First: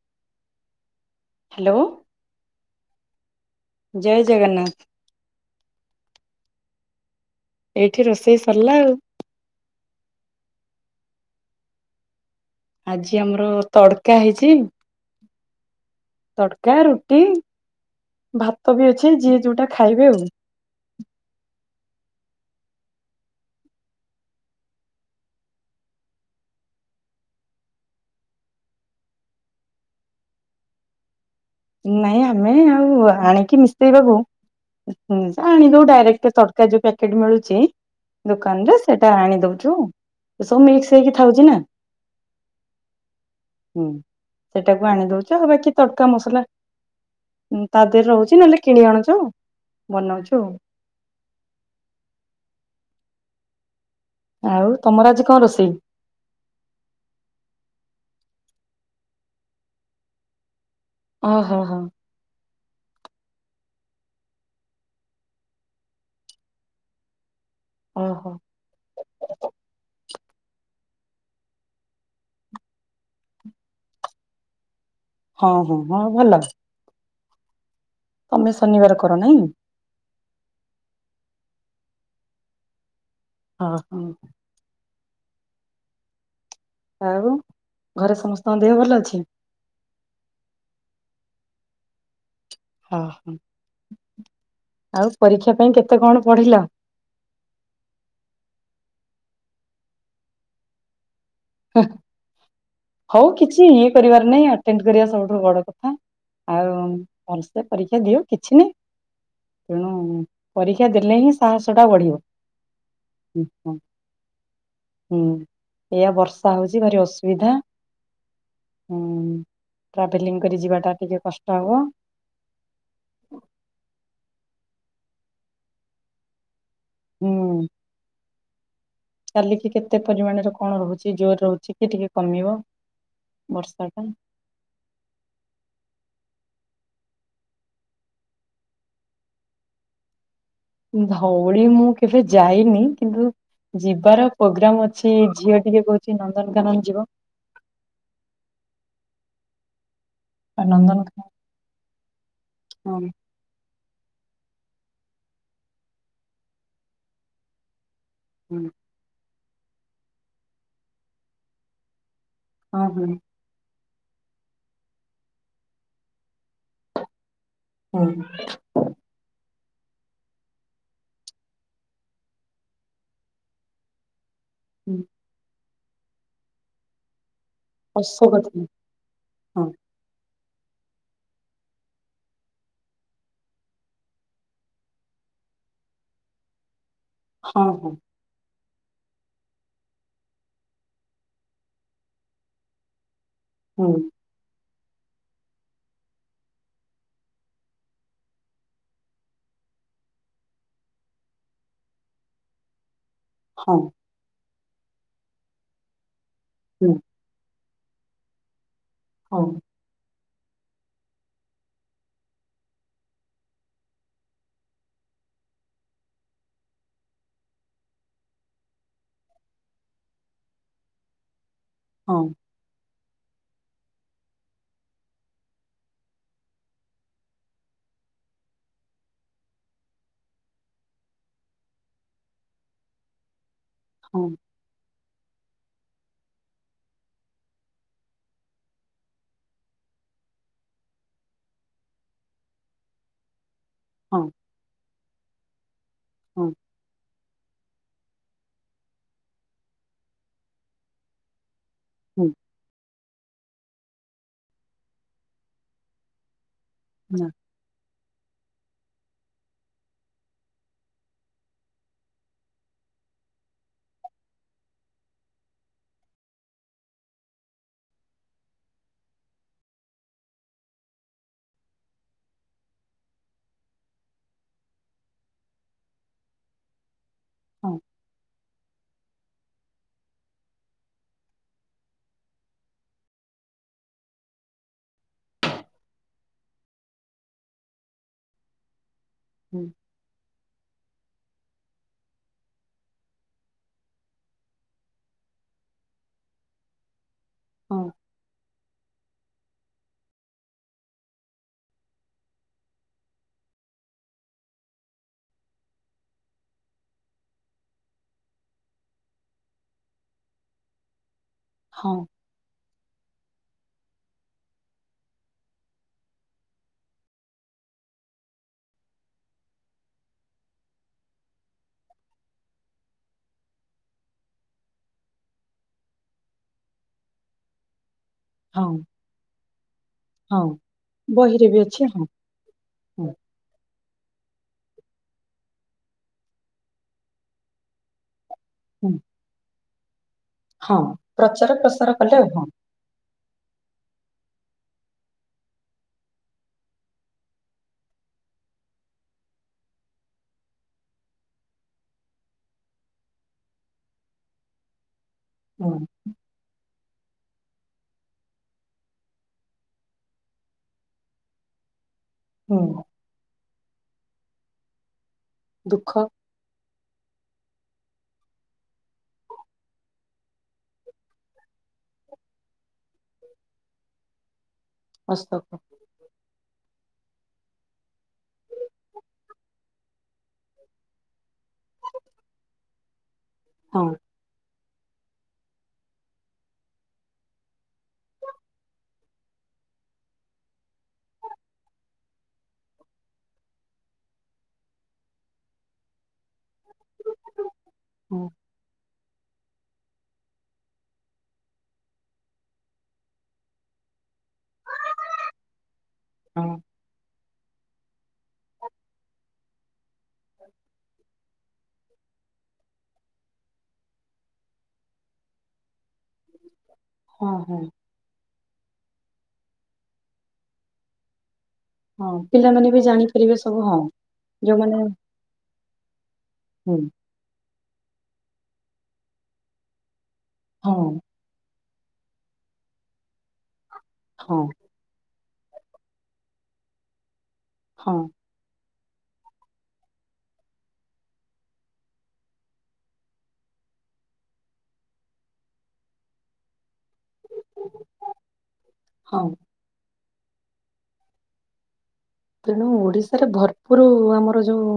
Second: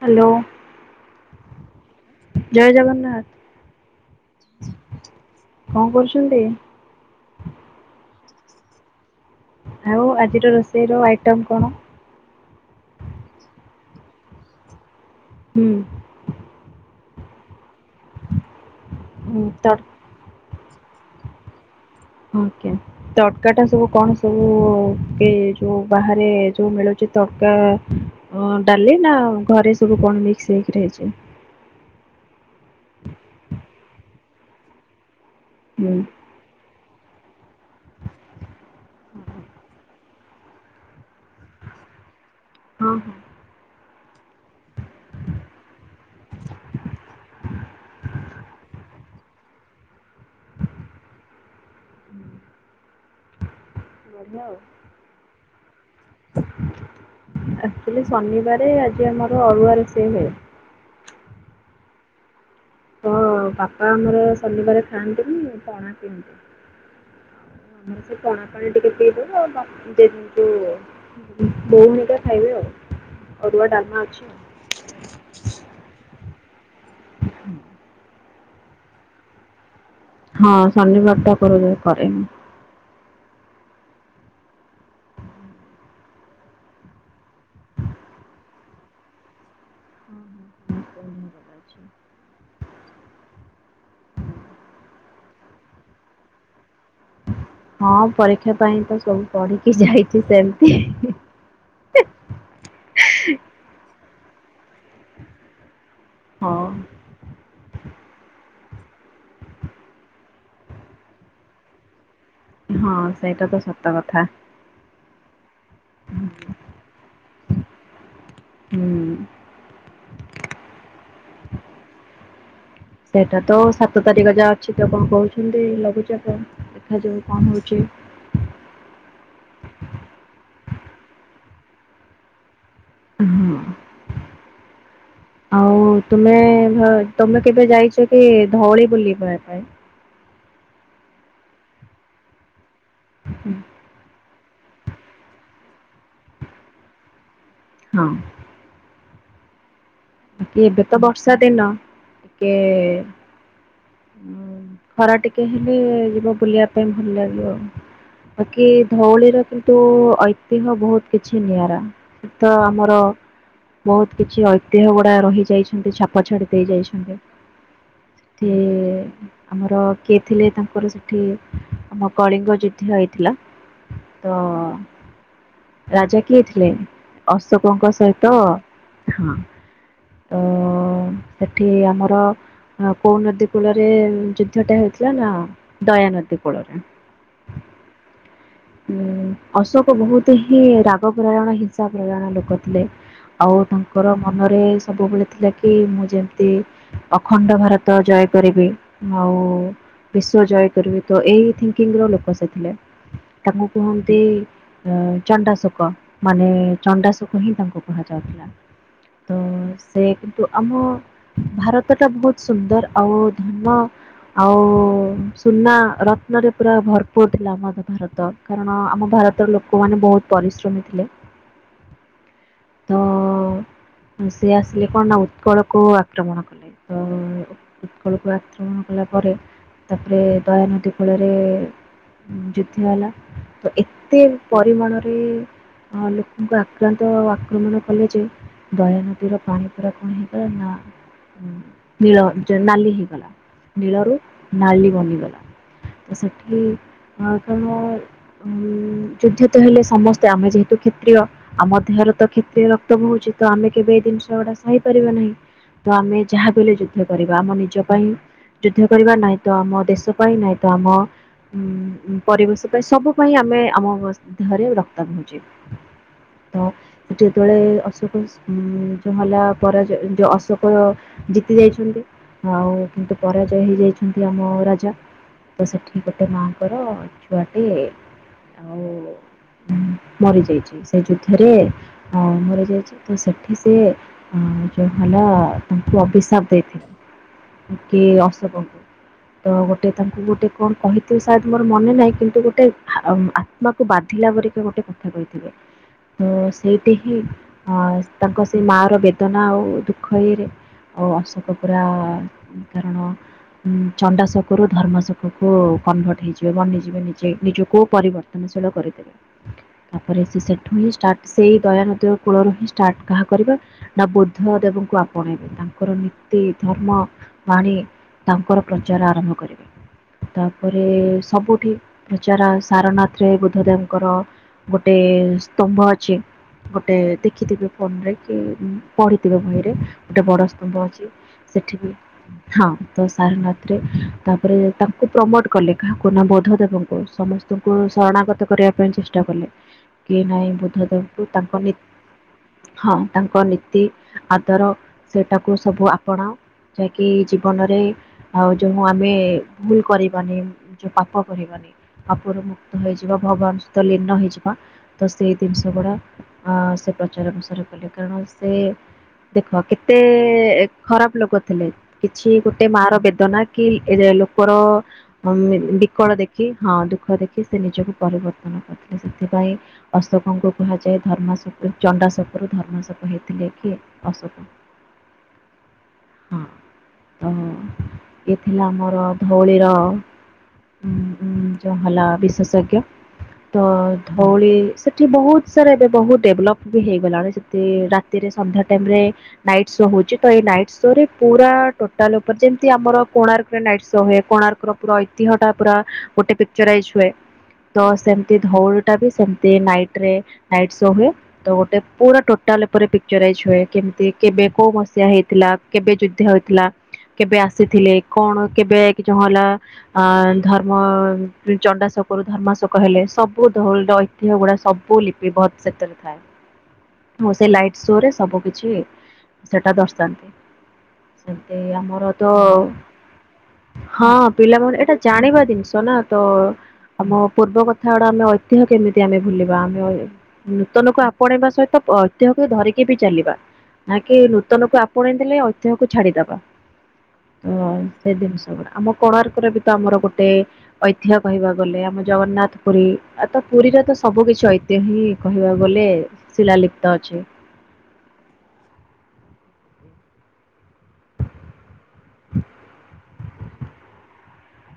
Hello. Hello ଜୟ ଜୟ ଜଗନ୍ନାଥ। ଜଗନ୍ନାଥ କଣ କରୁଚନ୍ତି? ଏଇଠି ରୋଷେଇ ସରିଲା ଆଉ। ଆଉ ଆଜିର ରୋଷେଇ ର ଆଇଟମ କଣ? ଆଜି ଆମର ତଡକା ହେଇଚି ହୁଁ ତଡକା ରୁଟି ଭାତ ବି ଅଛି ଯିଏ ହୁଁ, ଯୋଉଟା ତଡ୍ ଖାଇବେ ଆଉ। ଓକେ। ତଡ଼କା ଟା ସବୁ କଣ ସବୁ ଏ ଯୋଉ ବାହାରେ ଯୋଉ ମିଳୁଚି ତଡକା ଅ ଡାଲି ନା ଘରେ ସବୁ କଣ ମିକ୍ସ ହେଇକି ହେଇଚି। ନାଇଁ ଆମେ ଆଉ ଆଣିକି ମିଶେଇବାକୁ ଆଣିଦଉ ହୁଁ। ଡାଇରେକ୍ଟ ତ ତଡକା ପ୍ୟାକେଟ ମିଳୁଚି ଦୋକାନରେ ସେଟା ଆଣି ଦଉଚୁ ସବୁ ମିକ୍ସ ହେଇକି ଥାଉଚିନା। ହଁ ହଁ। ହୁଁ ସେଟାକୁ ଆଣିଦଉଚୁ ଆଉ ବାକି ତଡ଼କା ମସଲା ତା ଦେହରେ ରହୁଚି ନହେଲେ କିଣି ଆଣୁଚୁ ବନଉଛୁ ଆଉ। ହୁଁ। [inaudible] ଆଉ ତମର ଆଜି କଣ ରୋଷେଇ? ଆଚ୍ୟୁଲି ଶନିବାର ଆଜି ଆମର ଅରୁଆ ରୋଷେଇ ହୁଏ। ଅ ହ ହ। ହଁ ବାପା ଆମର ଶନିବାରେ ଖାଆନ୍ତିନି ପଣା ପିଅନ୍ତି। ଆମର ସେ ଓହୋ ପଣା ପାଣି ଟିକେ ପିଇଦେବେ ଆଉ ବା ବୋଉ ହେରିକା ଖାଇବେ ଆଉ। ଅରୁଆ ଡାଲମା ଅଛି ଆଉ। ହଁ ହଁ ହଁ ଭଲ। ହୁଁ। [inaudible] ତମେ ଶନିବାର କର ନାଇଁ? ହଁ ଶନିବାରେ ଟା କରାଯାଏ କରେ ମୁଁ। ଅ ହଁ। ଆଉ ଘରେ ସମସ୍ତଙ୍କ ଦେହ ଭଲ ଅଛି? ହଁ ହଁ ହଁ ସମସ୍ତେଙ୍କ ଦେହ ଭଲ ଅଛି। ହ ହଉ ଆଉ ପରୀକ୍ଷା ପାଇଁ କେତେ କଣ ପଢିଲ? ହଁ ପରୀକ୍ଷା ପାଇଁ ତ ସବୁ ପଢିକି ଯାଇଚି ସେମିତି। ହଉ କିଛି ଇଏ କରିବାର ନାଇଁ ଆଟେଣ୍ଡ କରିବା ସବୁଠୁ ବଡ କଥା। ହଁ। ଆଉ ଭଲସେ ପରୀକ୍ଷା ପରୀକ୍ଷା ଦିଅ କିଛି ନାହିଁ। ତେଣୁ ପରୀକ୍ଷା ଦେଲେ ହିଁ ସାହସ ଟା ବଢିବ। ହଁ ହୁଁ ସେଇଟା ତ ହୁଁ ସତ କଥା। ହୁଁ ଏଆ ହୁଁ। ବର୍ଷ ଆ ହଉଚି ଭାରି ଅସୁବିଧା ହୁଁ। ଟ୍ରାଭେଲିଂ କରି ଯିବାଟା ଟିକିେ କଷ୍ଟ ହେବ। ସେଇଟା ତ ସାତ ତାରିଖ ଯାହା ଅଛି ତ କ ଣ କହୁଚନ୍ତି ଲଘୁଚାପ ଦେଖାଯାଉ କଣ ହୁଁ। ହେଉଚି। କାଲିକି କେତେ ପରିମାଣରେ କଣ ରହୁଛି ଜୋର ରହୁଛି କି ଟିକେ କମିବ ହଁ ବର୍ଷା ଟା। ଆଉ ତମେ ତମେ କେବେ ଯାଇଚ କି ଧଉଳି ବୁଲିବାିବା ପାଇଁ? ଧଉଳି ମୁଁ କେବେ ଯାଇନି କିନ୍ତୁ ଯିବାର ପୋଗ୍ରାମ ଅଛି ଝିଅ ଟିକେ କହୁଚି ନନ୍ଦନକାନନ ଯିବ। ହଁ। ବାି ଆଉ ଏବେ ତ ନନ୍ଦନକାନନ ବର୍ଷା ଦିନ ଟିକେ ହଁ ଖରା ଟିକେ ହେଲେ ଯିବ ବୁଲିବା ପାଇଁ ଭଲ ଲାଗିବ ଆଉ। ହଁ ବାକି ଧଉଳିର କିନ୍ତୁ ଐତିହ୍ୟ ବହୁତ କିଛି ନିଆରା। ତ ଆମର ହଁ ବହୁତ କିଛି ଐତିହ୍ୟ ଗୁଡା ରହି ଯାଇଛନ୍ତି ଛାପ ଛାଡି ଦେଇ ଯାଇଛନ୍ତି। ହଁ [unintelligible] ଆମର କିଏ ଥିଲେ ତାଙ୍କର ସେଠି ଆମ କଳିଙ୍ଗ ଯୁଦ୍ଧ ହେଇଥିଲା। ତ ହୁଁ। ରାଜା କିଏ ଥିଲେ ଅଶୋକଙ୍କ ସହିତ ଅଶୋକ ଝର ହଁ। ତ ସେଠି ଆମର କୋଉ ନଦୀ କୂଳରେ ଯୁଦ୍ଧ ଟା ହେଉଥିଲା ନା ଦୟା ନଦୀ କୂଳରେ। ହଁ ହଁ। ଉଁ ଅଶୋକ ବହୁତ ହିଁ ରାଗ ପ୍ରୟଣ ହିଂସା ପ୍ରୟଣ ଲୋକ ଥିଲେ। ଆଉ ତାଙ୍କର ମନରେ ସବୁବେଳେ ଥିଲା କି ମୁଁ ଯେମିତି ଅଖଣ୍ଡ ଭାରତ ଜୟ କରିବି। ଆଉ ବିଶ୍ୱ ଜୟ କରିବି ତ ଏହିଇ ଥିଙ୍କିଙ୍ଗର ଲୋକ ସେଥିଲେ। ତାଙ୍କୁ ହଁ କୁହନ୍ତି ଚଣ୍ଡାଶୋକ ମାନେ ହୁଁ ଚଣ୍ଡା କୁ ହିଁ ତାଙ୍କୁ କୁହାଯାଉଥିଲା। ତ ହଁ। ସେ କିନ୍ତୁ ଆମ ଭାରତ ଟା ବହୁତ ସୁନ୍ଦର ଆଉ ଧର୍ମ ଆଉ ସୁନା ରତ୍ନରେ ପୁରା ଭରପୁର ଥିଲା ଆମର ଭାରତ କାରଣ ଆମ ଭାରତର ଲୋକମାନେ ବହୁତ ପରିଶ୍ରମୀ ଥିଲେ ହଁ। ତ ସେି ଆସିଲେ କଣ ନା ଉତ୍କଳକୁ ଆକ୍ରମଣ କଲେ। ତ ଉତ୍କଳକୁ ଆକ୍ରମଣ କଲା ପରେ ତାପରେ ଦୟାାନଦୀ ଫଳରେ ଯୁଦ୍ଧ ହେଲା ତ ଏତେ ହଁ ହଁ ପରିମାଣରେ ଲୋକଙ୍କୁ ଆକ୍ରାନ୍ତ ଆକ୍ରମଣ କଲେ ଯେ ଦୟାନ ଦି ର ପାଣି ପୁରା କଣ ହେଇଗଲା ନା ନୀଳ ଜ ନାଲି ହେଇଗଲା। ନୀଳରୁ ହଁ ନାଲି ବନିଗଲା। ତ ହଁ ସେଠି ହଁ ତ ମୁଁ ଉଁ ଯୁଦ୍ଧ ତ ହେଲେ ସମସ୍ତେ ଆମେ ଯେହେତୁ କ୍ଷତ୍ରୀୟ ଆମ ଦେହରେ ତ ହୁଁ କ୍ଷତ୍ରୀୟ ରକ୍ତ ବହୁଚି ତ ଆମେ କେବେ ଜିନିଷ ଗୁଡା ସହିପାରିବା ନାହିଁ ତ ଆମେ ଯାହା ବି ହେଲେ ଯୁଦ୍ଧ ନା କରିବା ଆମ ନିଜ ପାଇଁ ଯୁଦ୍ଧ କରିବା ନାହି ତ ଆମ ଦେଶ ପାଇଁ ନାହି ତ ଆମ ଉଁ ଉଁ ପରିବେଶ ପାଇଁ ସବୁ ପାଇଁ ଆମେ ଆମ ଦେହରେ ରକ୍ତ ବହୁଚି। ତ ସେଠି ଯେତେବେଳେ ଅଶୋକ ଉଁ ଉଁ ହେଲା ପରାଜୟ ଯୋଉ ଅଶୋକ ଜିତି ଯାଇଛନ୍ତି। ଆଉ କିନ୍ତୁ ପରାଜୟ ହେଇଯାଇଛନ୍ତି ଆମ ରାଜା। ତ ସେଠି ଗୋଟେ ମାଆଙ୍କର ଛୁଆଟେ ହଁ ଆଉ ଉଁ ମରିଯାଇଛି ସେ ଯୁଦ୍ଧରେ ଅ ମରିଯାଇଛି ତ ସେଠି ସିଏ ଅଁ ଯୋଉ ହେଲା ତାଙ୍କୁ ଅଭିଶାପ ଦେଇଥିଲେ। ଉଁ କି ଅଶୋକଙ୍କୁ ତ ହୁଁ ଗୋ ଟେ ତାଙ୍କୁ ଗୋଟେ କଣ କହିଥିବେ ସାଏଦ ମୋର ମନେ ନାହିଁ କିନ୍ତୁ ଗୋଟେ ହା ଅ ଆତ୍ମାକୁ ବାଧିଲା ପରିକା ଗୋଟେ କ ଥା କହିଥିବ ତ ସେଇଟି ହିଁ ହଁ ଅଁ ତାଙ୍କ ସେଇ ମାଆ ର ବେଦନା ଆଉ ଦୁଃଖ ଇଏରେ ଆଉ ଅଶୋକ ପୁରା କାରଣ ଉଁ ଚଣ୍ଡା ଶୋକରୁ ଧର୍ମା ଶୋକ କୁ କନଭର୍ଟ ହେଇଯିବେ ବନିଯିବେ ନିଜେ ନିଜୁକୁ ପରିବର୍ତ୍ତ ର୍ତ୍ତନଶୀଳ କରିଦେବେ ତାପରେ ସେ ସେଠୁ ହିଁ ଷ୍ଟାର୍ଟ ସେଇ ଦୟା ହଁ ନଦୀର କୂଳରୁ ହିଁ ଷ୍ଟାର୍ଟ କାହା କରିବ ନା ବୁଦ୍ଧ ଦେବଙ୍କୁ ଆପଣେଇବେ ତାଙ୍କର ନୀତି, ଧର୍ମ ବାଣୀ ତାଙ୍କର ପ୍ରଚାର ଆରମ୍ଭ କରିବେ। ତାପରେ ସବୁଠି ପ୍ରଚାର ଆ ସାରନାଥରେ ବୁଦ୍ଧ ଦେବଙ୍କର ଗୋଟେ ସ୍ତମ୍ଭ ଅଛି ଗୋଟେ ଦେଖିଥିବେ ଫୋନରେ କି ଉଁ ହଁ ପଢିଥିବେ ବହିରେ ଗୋଟେ ହଁ ବଡ ସ୍ତମ୍ଭ ଅଛି ବହିରେ ସେଠି ଅଛି ବି ହଁ ହଁ ତ ହୁଁ ସାରନାଥରେ ତାପରେ ତାଙ୍କୁ ପ୍ରମୋଟ କଲେ କାହାକୁ ନା ବୁଦ୍ଧ ଦେବଙ୍କୁ ସମ ସ୍ତଙ୍କୁ ଶରଣାଗତ କରିଆ ହୁଁ ପାଇଁ ଚେଷ୍ଟା କଲେ କି ନାଇଁ ହଁ ବୁଦ୍ଧ ଦେବଙ୍କୁୁ ପ୍ରଚାର ତାଙ୍କ ନି ପ୍ରସାର କଲେ ହଁ। ହଁ ତାଙ୍କ ନୀତି, ଆଦର ସେଟାକୁ ସବୁ ଆପଣାଅ। ଯାହାକି ଜୀବନରେ ଆଉ ଯୋଉ ମୁଁ ଆମେ ଭୁଲ କରିବାନି ଯୋଉ ପାପ କରିବାନି। ପାପରୁ ମୁୁକ୍ତ ହେଇଯିବ ଭଗବାନ ସହିତ ଲୀନ ହୋଇଯିବା ତ ସେଇ ଜିନିଷ ହୁଁ ଗୁଡ଼ା ଅଁ ସେ ପ୍ରଚାର ପ୍ରସାର କଲେ କାରଣ ସେ ଦେଖ କେତେ ଏ ଖରାପ ଲୋକ ଥିଲେ। କିଛି ଗୋଟେ ହୁଁ ମାଆ ର ବେଦନା କି ଏରେ ଲୋକର ଅଁ ଇଁ ଦୁଃଖ ବିକଳ ଦେ ଖି ହଁ ଦୁଃଖ ଦେଖି ସେ ନିଜକୁ ପରିବର୍ତ୍ତନ କରିଥିଲେ ସେଥିପାଇଁ ଅଶୋକଙ୍କୁ କୁହାଯାଏ ଧର୍ମା ଶୋ ଉ ଚଣ୍ଡା ଶୋକରୁ ଧର୍ମା ଶୋକ ହେଇଥିଲେ କିଏ ଅଶୋକ। ଅଶୋକ। ଅ ହୋ ଇଏ ଥିଲା ଆମର ଧଉଳିର ଉଁ ଉଁ ଯୋଉ ହେଲା ବିଶେଷଜ୍ଞ। ତ ହଁ ଧଉଳି ସେଠି ବହୁତ ସାରା ଏବେ ବହୁତ ଡେବଲପ ବି ହେଇଗଲାଣି ସେଠି ରାତିରେ ସନ୍ଧ୍ୟା ଟାଇମ ରେ ନାଇଟ୍ ଶୋ ହଉଚି ତ ଏଇ ନାଇଟ୍ ଶୋ ରେ ପୁରା ଟୋଟାଲ ଉପରେ ଯେମତି ଆମର କୋଣାର୍କରେ ନାଇଟ୍ ଶୋ ହୁଏ କୋଣାର୍କ ର୍କର ପୁରା ଐତିହ ଟା ପୁରା ଗୋଟେ ପିକ୍ଚରାଇଜ୍ ହୁଏ। [unintelligible] ତ ହଁ ସେମତି ଧଉଲି ଟା ବି ସେମତି ନାଇଟ୍ ରେ ନାଇଟ୍ ଶୋ ହୁଏ। ତ ଗୋଟେ ପୁରା ଟୋଟାଲ ଉପରେ ପିକ୍ଚରାଇଜ ହୁଏ କେମତି କେବେ କୋଉ ମସିହା ହେଇଥିଲା, କେବେ ଯୁଦ୍ଧ ହଁ ହେଇଥିଲା। କେବେ ଆସିଥିଲେ କଣ କେବେ ଜ ହେଲା। ଅ ଧର୍ମ ଚଣ୍ଡାଶୋକରୁ ଧର୍ମାଶୋକ ହେଲେ ସବୁ [unintelligible] ଦେହଗୁଡ଼ା ସବୁ ଲିପି ବତ ସେଥିରେ ଥାଏ। ମୁ ହଁ ସେ ହଁ ଲାଇଟ୍ ଶୋରେ ସବୁ କିଛି ସେଟା ଦର୍ଶାନ୍ତୁ। ସେତେ ହଁ ଆମର ତ ପିଲାମାନେ ବି ଜାଣିପାରିବେ ସବୁ ହଁ ପିଲାମାନେ ଯୋଉମାନେ ଏଇଟା ଜାଣିବା ଜିନିଷ ନା ତ ହୁଁ ଆମ ପୂର୍ବ କ ଥା ଗୁଡ଼ା ଆମେ ଐତିହ୍ୟ କେମିତି ଆମେ ଭୁଲିବା ଆମେ ହଁ ନୂତନକୁ ଆ ପଣେଇବା ସହିତ ଐତିହ୍ୟକୁ ଧରିକି ବି ଚାଲିବା ନାକି ହଁ ନୂତନକୁ ଆପ ଆପଣେଇ ଦେଲେ ଐତିହ୍ୟକୁ ଛାଡିଦବା ତ ହଁ ସେ ଜିନିଷ [unintelligible] ଆମ କୋଣାର୍କରେ ବି ତ ଆମର ଗୋଟେ ଐତିହ୍ୟ କହିବାକୁ ଗଲେ ଆମ ଜଗନ୍ନାଥ ପୁରୀ ଆ ତ ପୁରୀରେ ତ ସବୁ କିିଛି ଐତିହ୍ୟ ହିଁ କହିବାକୁ ଗଲେ ଶିଲା ଲିପ୍ତ ଅଛି। ହଉ। ତେଣୁ ଓଡିଶାରେ ଭରପୁର ଆମର ଯୋଉ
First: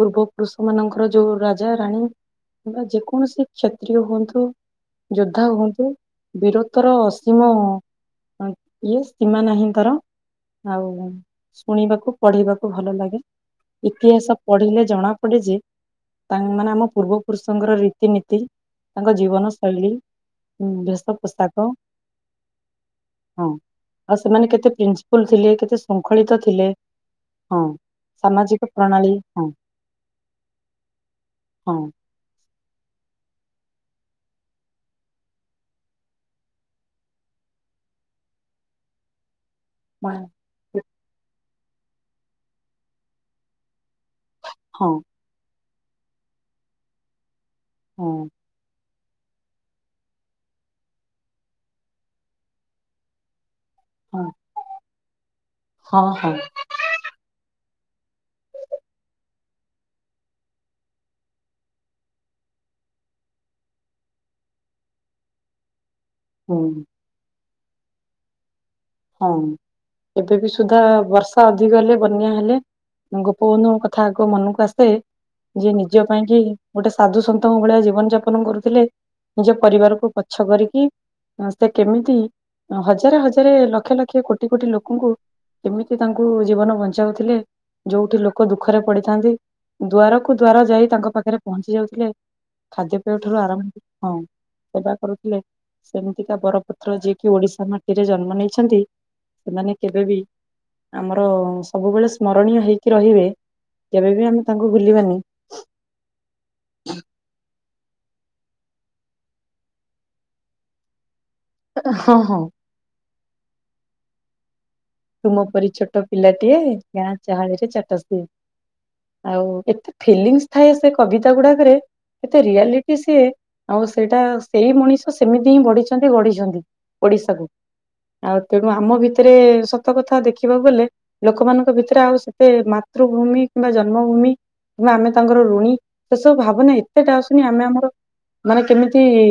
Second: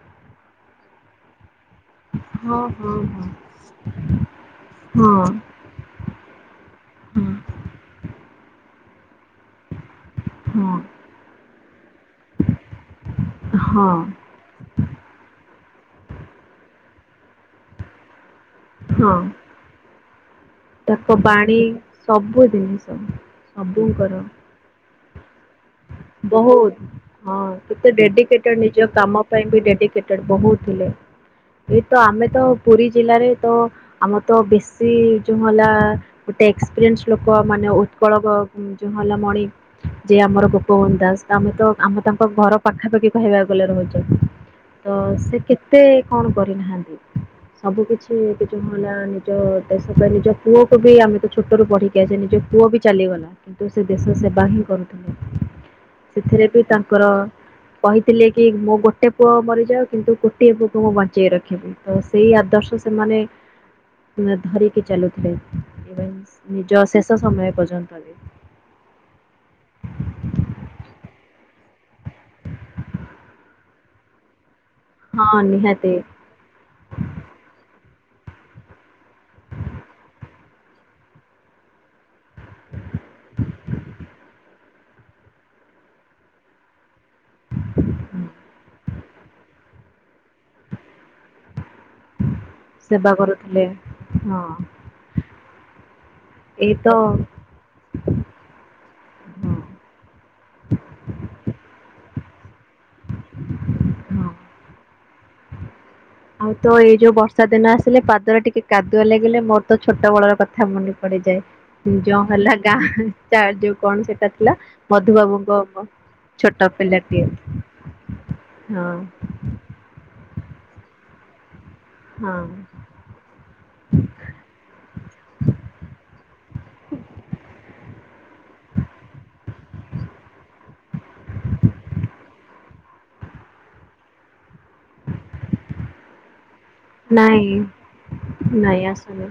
ପୂର୍ବ ପୁରୁଷ ମାନଙ୍କର ଯୋଉ ରା ରାଜା ରାଣୀ ହଁ କିମ୍ବା ହଁ ଯେକୌଣସି କ୍ଷତ୍ରୀୟ ହୁଅନ୍ତୁ ହଁ ଯୋଦ୍ଧା ହୁଅନ୍ତୁ। ବୀରତ୍ୱର ହଁ ଅସୀମ ଇଏ ସୀମା ନାହିଁନ୍ତର ହଁ ଆଉ ଶୁଣିବାକୁ ପଢେଇବାକୁ ଭଲ ଲାଗେ ହଁ ଇତିହାସ ପଢିଲେ ଜଣା ପଡେ ଯେ ମାନେ ଆମ ପୂର୍ବ ପୁରୁଷଙ୍କର ରୀତିନୀତି ତାଙ୍କ ହଁ। ଜୀବନଶୈଳୀ ଉଁ ବେଷ ତାଙ୍କ ବାଣୀ ପୋଷାକ ସବୁ ଜିନିଷ ହଁ ସବୁଙ୍କର ଆଉ ସେମାନେ କେତେ ପିନ ପୁଲ ଥିଲେ କେତେ ଶୁଙ୍ଖଳୀତ ହଁ କେତେ ଡେଡିକେଟେଡ ସାମାଜିକ ନିଜ ପ୍ରଣାଳୀ କାମ ହଁ ପାଇଁ ବି ଡେଡିକେଟେଡ୍ ବହୁତ ଥିଲେ। ହଁ ଏଇ ତ ଆମେ ତ ପୁରୀ ଜିଲ୍ଲାରେ ତ ଆମର ତ ବେଶୀ ଯୋଉ ହେଲା ଗୋଟେ ଏକ୍ସପିରିଏନ୍ସ ଲୋକ ମାନେ ଉତ୍କଳ ଯୋଉ ହେଲା ମଣି ଯେ ମା- ଆମର ଗୋପବନ୍ଧୁ ଦାସ ଆମେ ତ ଆମେ ତାଙ୍କ ଘର ପାଖାପାଖି କହିବାକୁ ଗଲେ ରହୁଚୁ। ହଁ ତ ସେ କେତେ କଣ କରିନାହାନ୍ତି ସବୁ କିଛି ହଁ ହେଲା ନିଜ ଦେଶ ପାଇଁ ନିଜ ପୁଅକୁ ବି ଆମେ ତ ଛୋଟ ରୁ ପଢିକି ଆଇଚେ ନିଜ ପୁଅ ବି ଚାଲିଗଲା। କିନ୍ତୁ ସେ ଦେଶ ହଁ ସେବା ହିଁ କରୁଥିଲେ ହଁ ହଁ ସେଥିରେ ବି ତାଙ୍କର କହିଥିଲେ କି ମୋ ଗୋଟେ ପୁଅ ମରିଯାଉ କିନ୍ତୁ କୋଟିଏ ପୁଅକୁ ମୁଁ ବଞ୍ଚେଇ ରଖିବି। ତ ସେଇ ଆଦର୍ଶ ସେମାନେ ଧରିକି ଚାଲୁଥିଲେ। ହୁଁ ନିଜ ଶେଷ ସମୟ ପର୍ଯ୍ୟନ୍ତ ବି। ହଁ ଏବେ ବିି ସୁଦ୍ଧା ବର୍ଷା ଅଧିକ ହେଲେ ବନ୍ୟା ହେଲେ ଗୋପବନ୍ଧୁ କଥ ଥା ଆଗ ମନକୁ ଆସେ ହଁ ଯିଏ ନିହାତି ନିଜ ପାଇଁ କି ଗୋଟେ ସାଧୁ ସନ୍ତଙ୍କ ଭଳିଆ ଜୀବନ ଯାପନ କରୁଥିଲେ ନିଜ ପରିବାରକୁ ପଛ କରିକି। ସେ କେମିତି ହଜାରେ ହଜାରେ ଲକ୍ଷ ଲକ୍ଷ ଲକ୍ଷ କୋଟି କୋଟି ଲୋକଙ୍କୁ ଏମିତି ତାଙ୍କୁ ଜୀବନ ବଞ୍ଚାଉଥିଲେ ଯୋଉଠି ଲୋକ ଦୁଃଖରେ ପଡିଥାନ୍ତି ଦ୍ୱାରକୁ ଦ୍ୱାର ଯାଇ ତାଙ୍କ ପାଖରେ ପହଞ୍ଚି ଯାଉଥିଲେ। ଖାଦ୍ୟ ସେବା ପେୟ ଠାରୁ କରୁଥିଲେ ଆରମ୍ଭ ହଁ ସେବା କରୁଥିଲେ। ସେମିତିକା ଏଇ ତ ବରପୁତ୍ର ଯିଏକି ଓଡିଶା ମାଟିରେ ଜନ୍ମ ନେଇଛନ୍ତି ହଁ ସେମାନେ କେବେବି ଆମର ସବୁବେଳେ ସ୍ମରଣୀୟ ହେଇକି ରହିବେ କେବେ ବି ହଁ। ଆମେ ତାଙ୍କୁ ଭୁଲିବାନି। ଆଉ ତ ଏଇ ଯୋଉ ବର୍ଷା ଦିନ ଆସିଲେ ପାଦରେ ଟିକେ କାଦୁଅ ଲାଗିଲେ ମୋର ତ ଛୋଟ ବେଳର କଥା ମନେ ପଡିଯାଏ। ହଁ ଯ ହଁ ହେଲା ଗାଁ ତାର ଯୋଉ କଣ ସେଟା ଥିଲା? ତୁମ ପରି ମଧୁବାବୁଙ୍କ ଛୋଟ ପିଲାଟିଏ ଛୋଟ ଗାଁ ପିଲାଟିଏ ଚାହାଳିରେ ଚାଟସିଏ। ହଁ ଆଉ ଏତେ ଫିଲିଙ୍ଗ୍୍ସ ଥାଏ ସେ କବିତା ଗୁଡାକରେ ଏତେ ହଁ ରିଆଲିଟି। ଏ ସିଏ ଆଉ ସେଇଟା ସେଇ ମଣିଷ ସେମିତି ହିଁ ବଢିଛନ୍ତି ଗଢିଛନ୍ତି ଓଡିଶାକୁ। ଆଉ ତେଣୁ ଆମ ଭିତରେ ସ ସତ କଥା ଦେଖିବାକୁ ଗଲେ ଲୋକମାନଙ୍କ ଭିତରେ ଆଉ ସେତେ ମାତୃଭୂମି କିମ୍ବା ଜନ୍ମଭୂମି ଆମେ ତାଙ୍କର ଋଣୀ ସେ ସବୁ ଭାବନାହିଁ। ସେଟା ଆ ଶୁନି ନାଇଁ ଆମେ ଆମର ମାନେ ନାଇଁ କେମିତି ଆସୁନି।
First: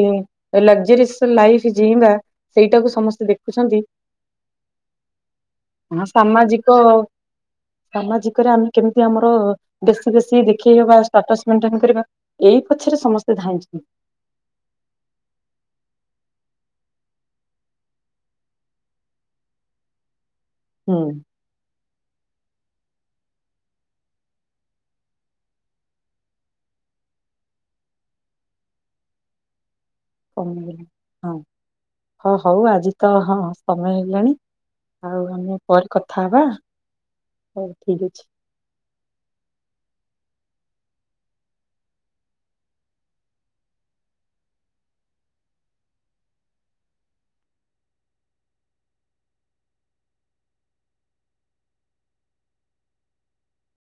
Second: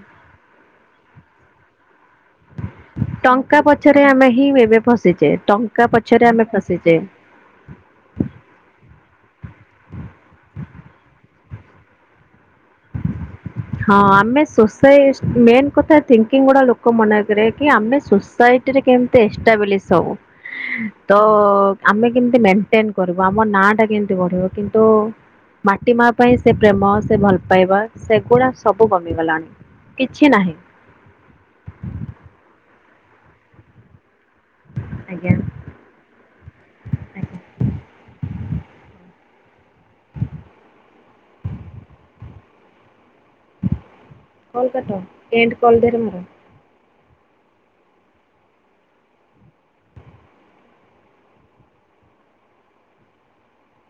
ଲଗ୍ଜରିୟସ୍ ଲାଇଫ୍ ଯିଁବା। ଟଙ୍କା ପଛରେ ଆମେ ହିଁ ଏବେ ଫସିଛେ ଟଂ ହଁ ସାମାଜିକ ସାମାଜିକରେ ଆମେ କେମିତି ଆମର ବେଶୀ ବେଶୀ ଦେଖେଇ ହବା ସ୍ଟାଟସ୍ ମେଟଣ୍ଟେନ୍ କରିବା। ଏଇ ପଛରେ ସମସ୍ତେ ଧାଇଁଛନ୍ତି। ହଁ ଆମେ ସୋସାଇ ମେନ୍ କଥା ଥିଙ୍କିଙ୍ଗ୍ ଗୁଡା ଲୋକ ମନେ ଭିତରେ କି ଆମେ ଶୁ ସୁସାଇଟିରେ କେମତି ଏଷ୍ଟାବ୍ଲିଶ୍ ହବୁ ହୁଁ। ତ ଆମେ କେମିତି ମେଣ୍ଟେନ୍ କରିବୁ ଆମ ନା ଟା କେମିତି ବଢିବ କିନ୍ତୁ ମାଟି ମା ପାଇଁ ସେ ପ୍ରେମ ସେ ଭଲ ପାଇବା ସେଗୁଡା ସବୁ କମିଗଲା। ହଁ ହଁ ହଉ ଆଜି ତ ହଁ ସମୟ ହେଇଗଲାଣି। ଆଉ ଆଜ୍ଞା ଆମେ ପରେ କଥା ହବା ଆଜ୍ଞା ହଉ ଠିକ୍ ଅଛି। କଲ୍ କାଟ ଏଣ୍ଡ୍ କଲ୍ ଦେରେ ମୋର।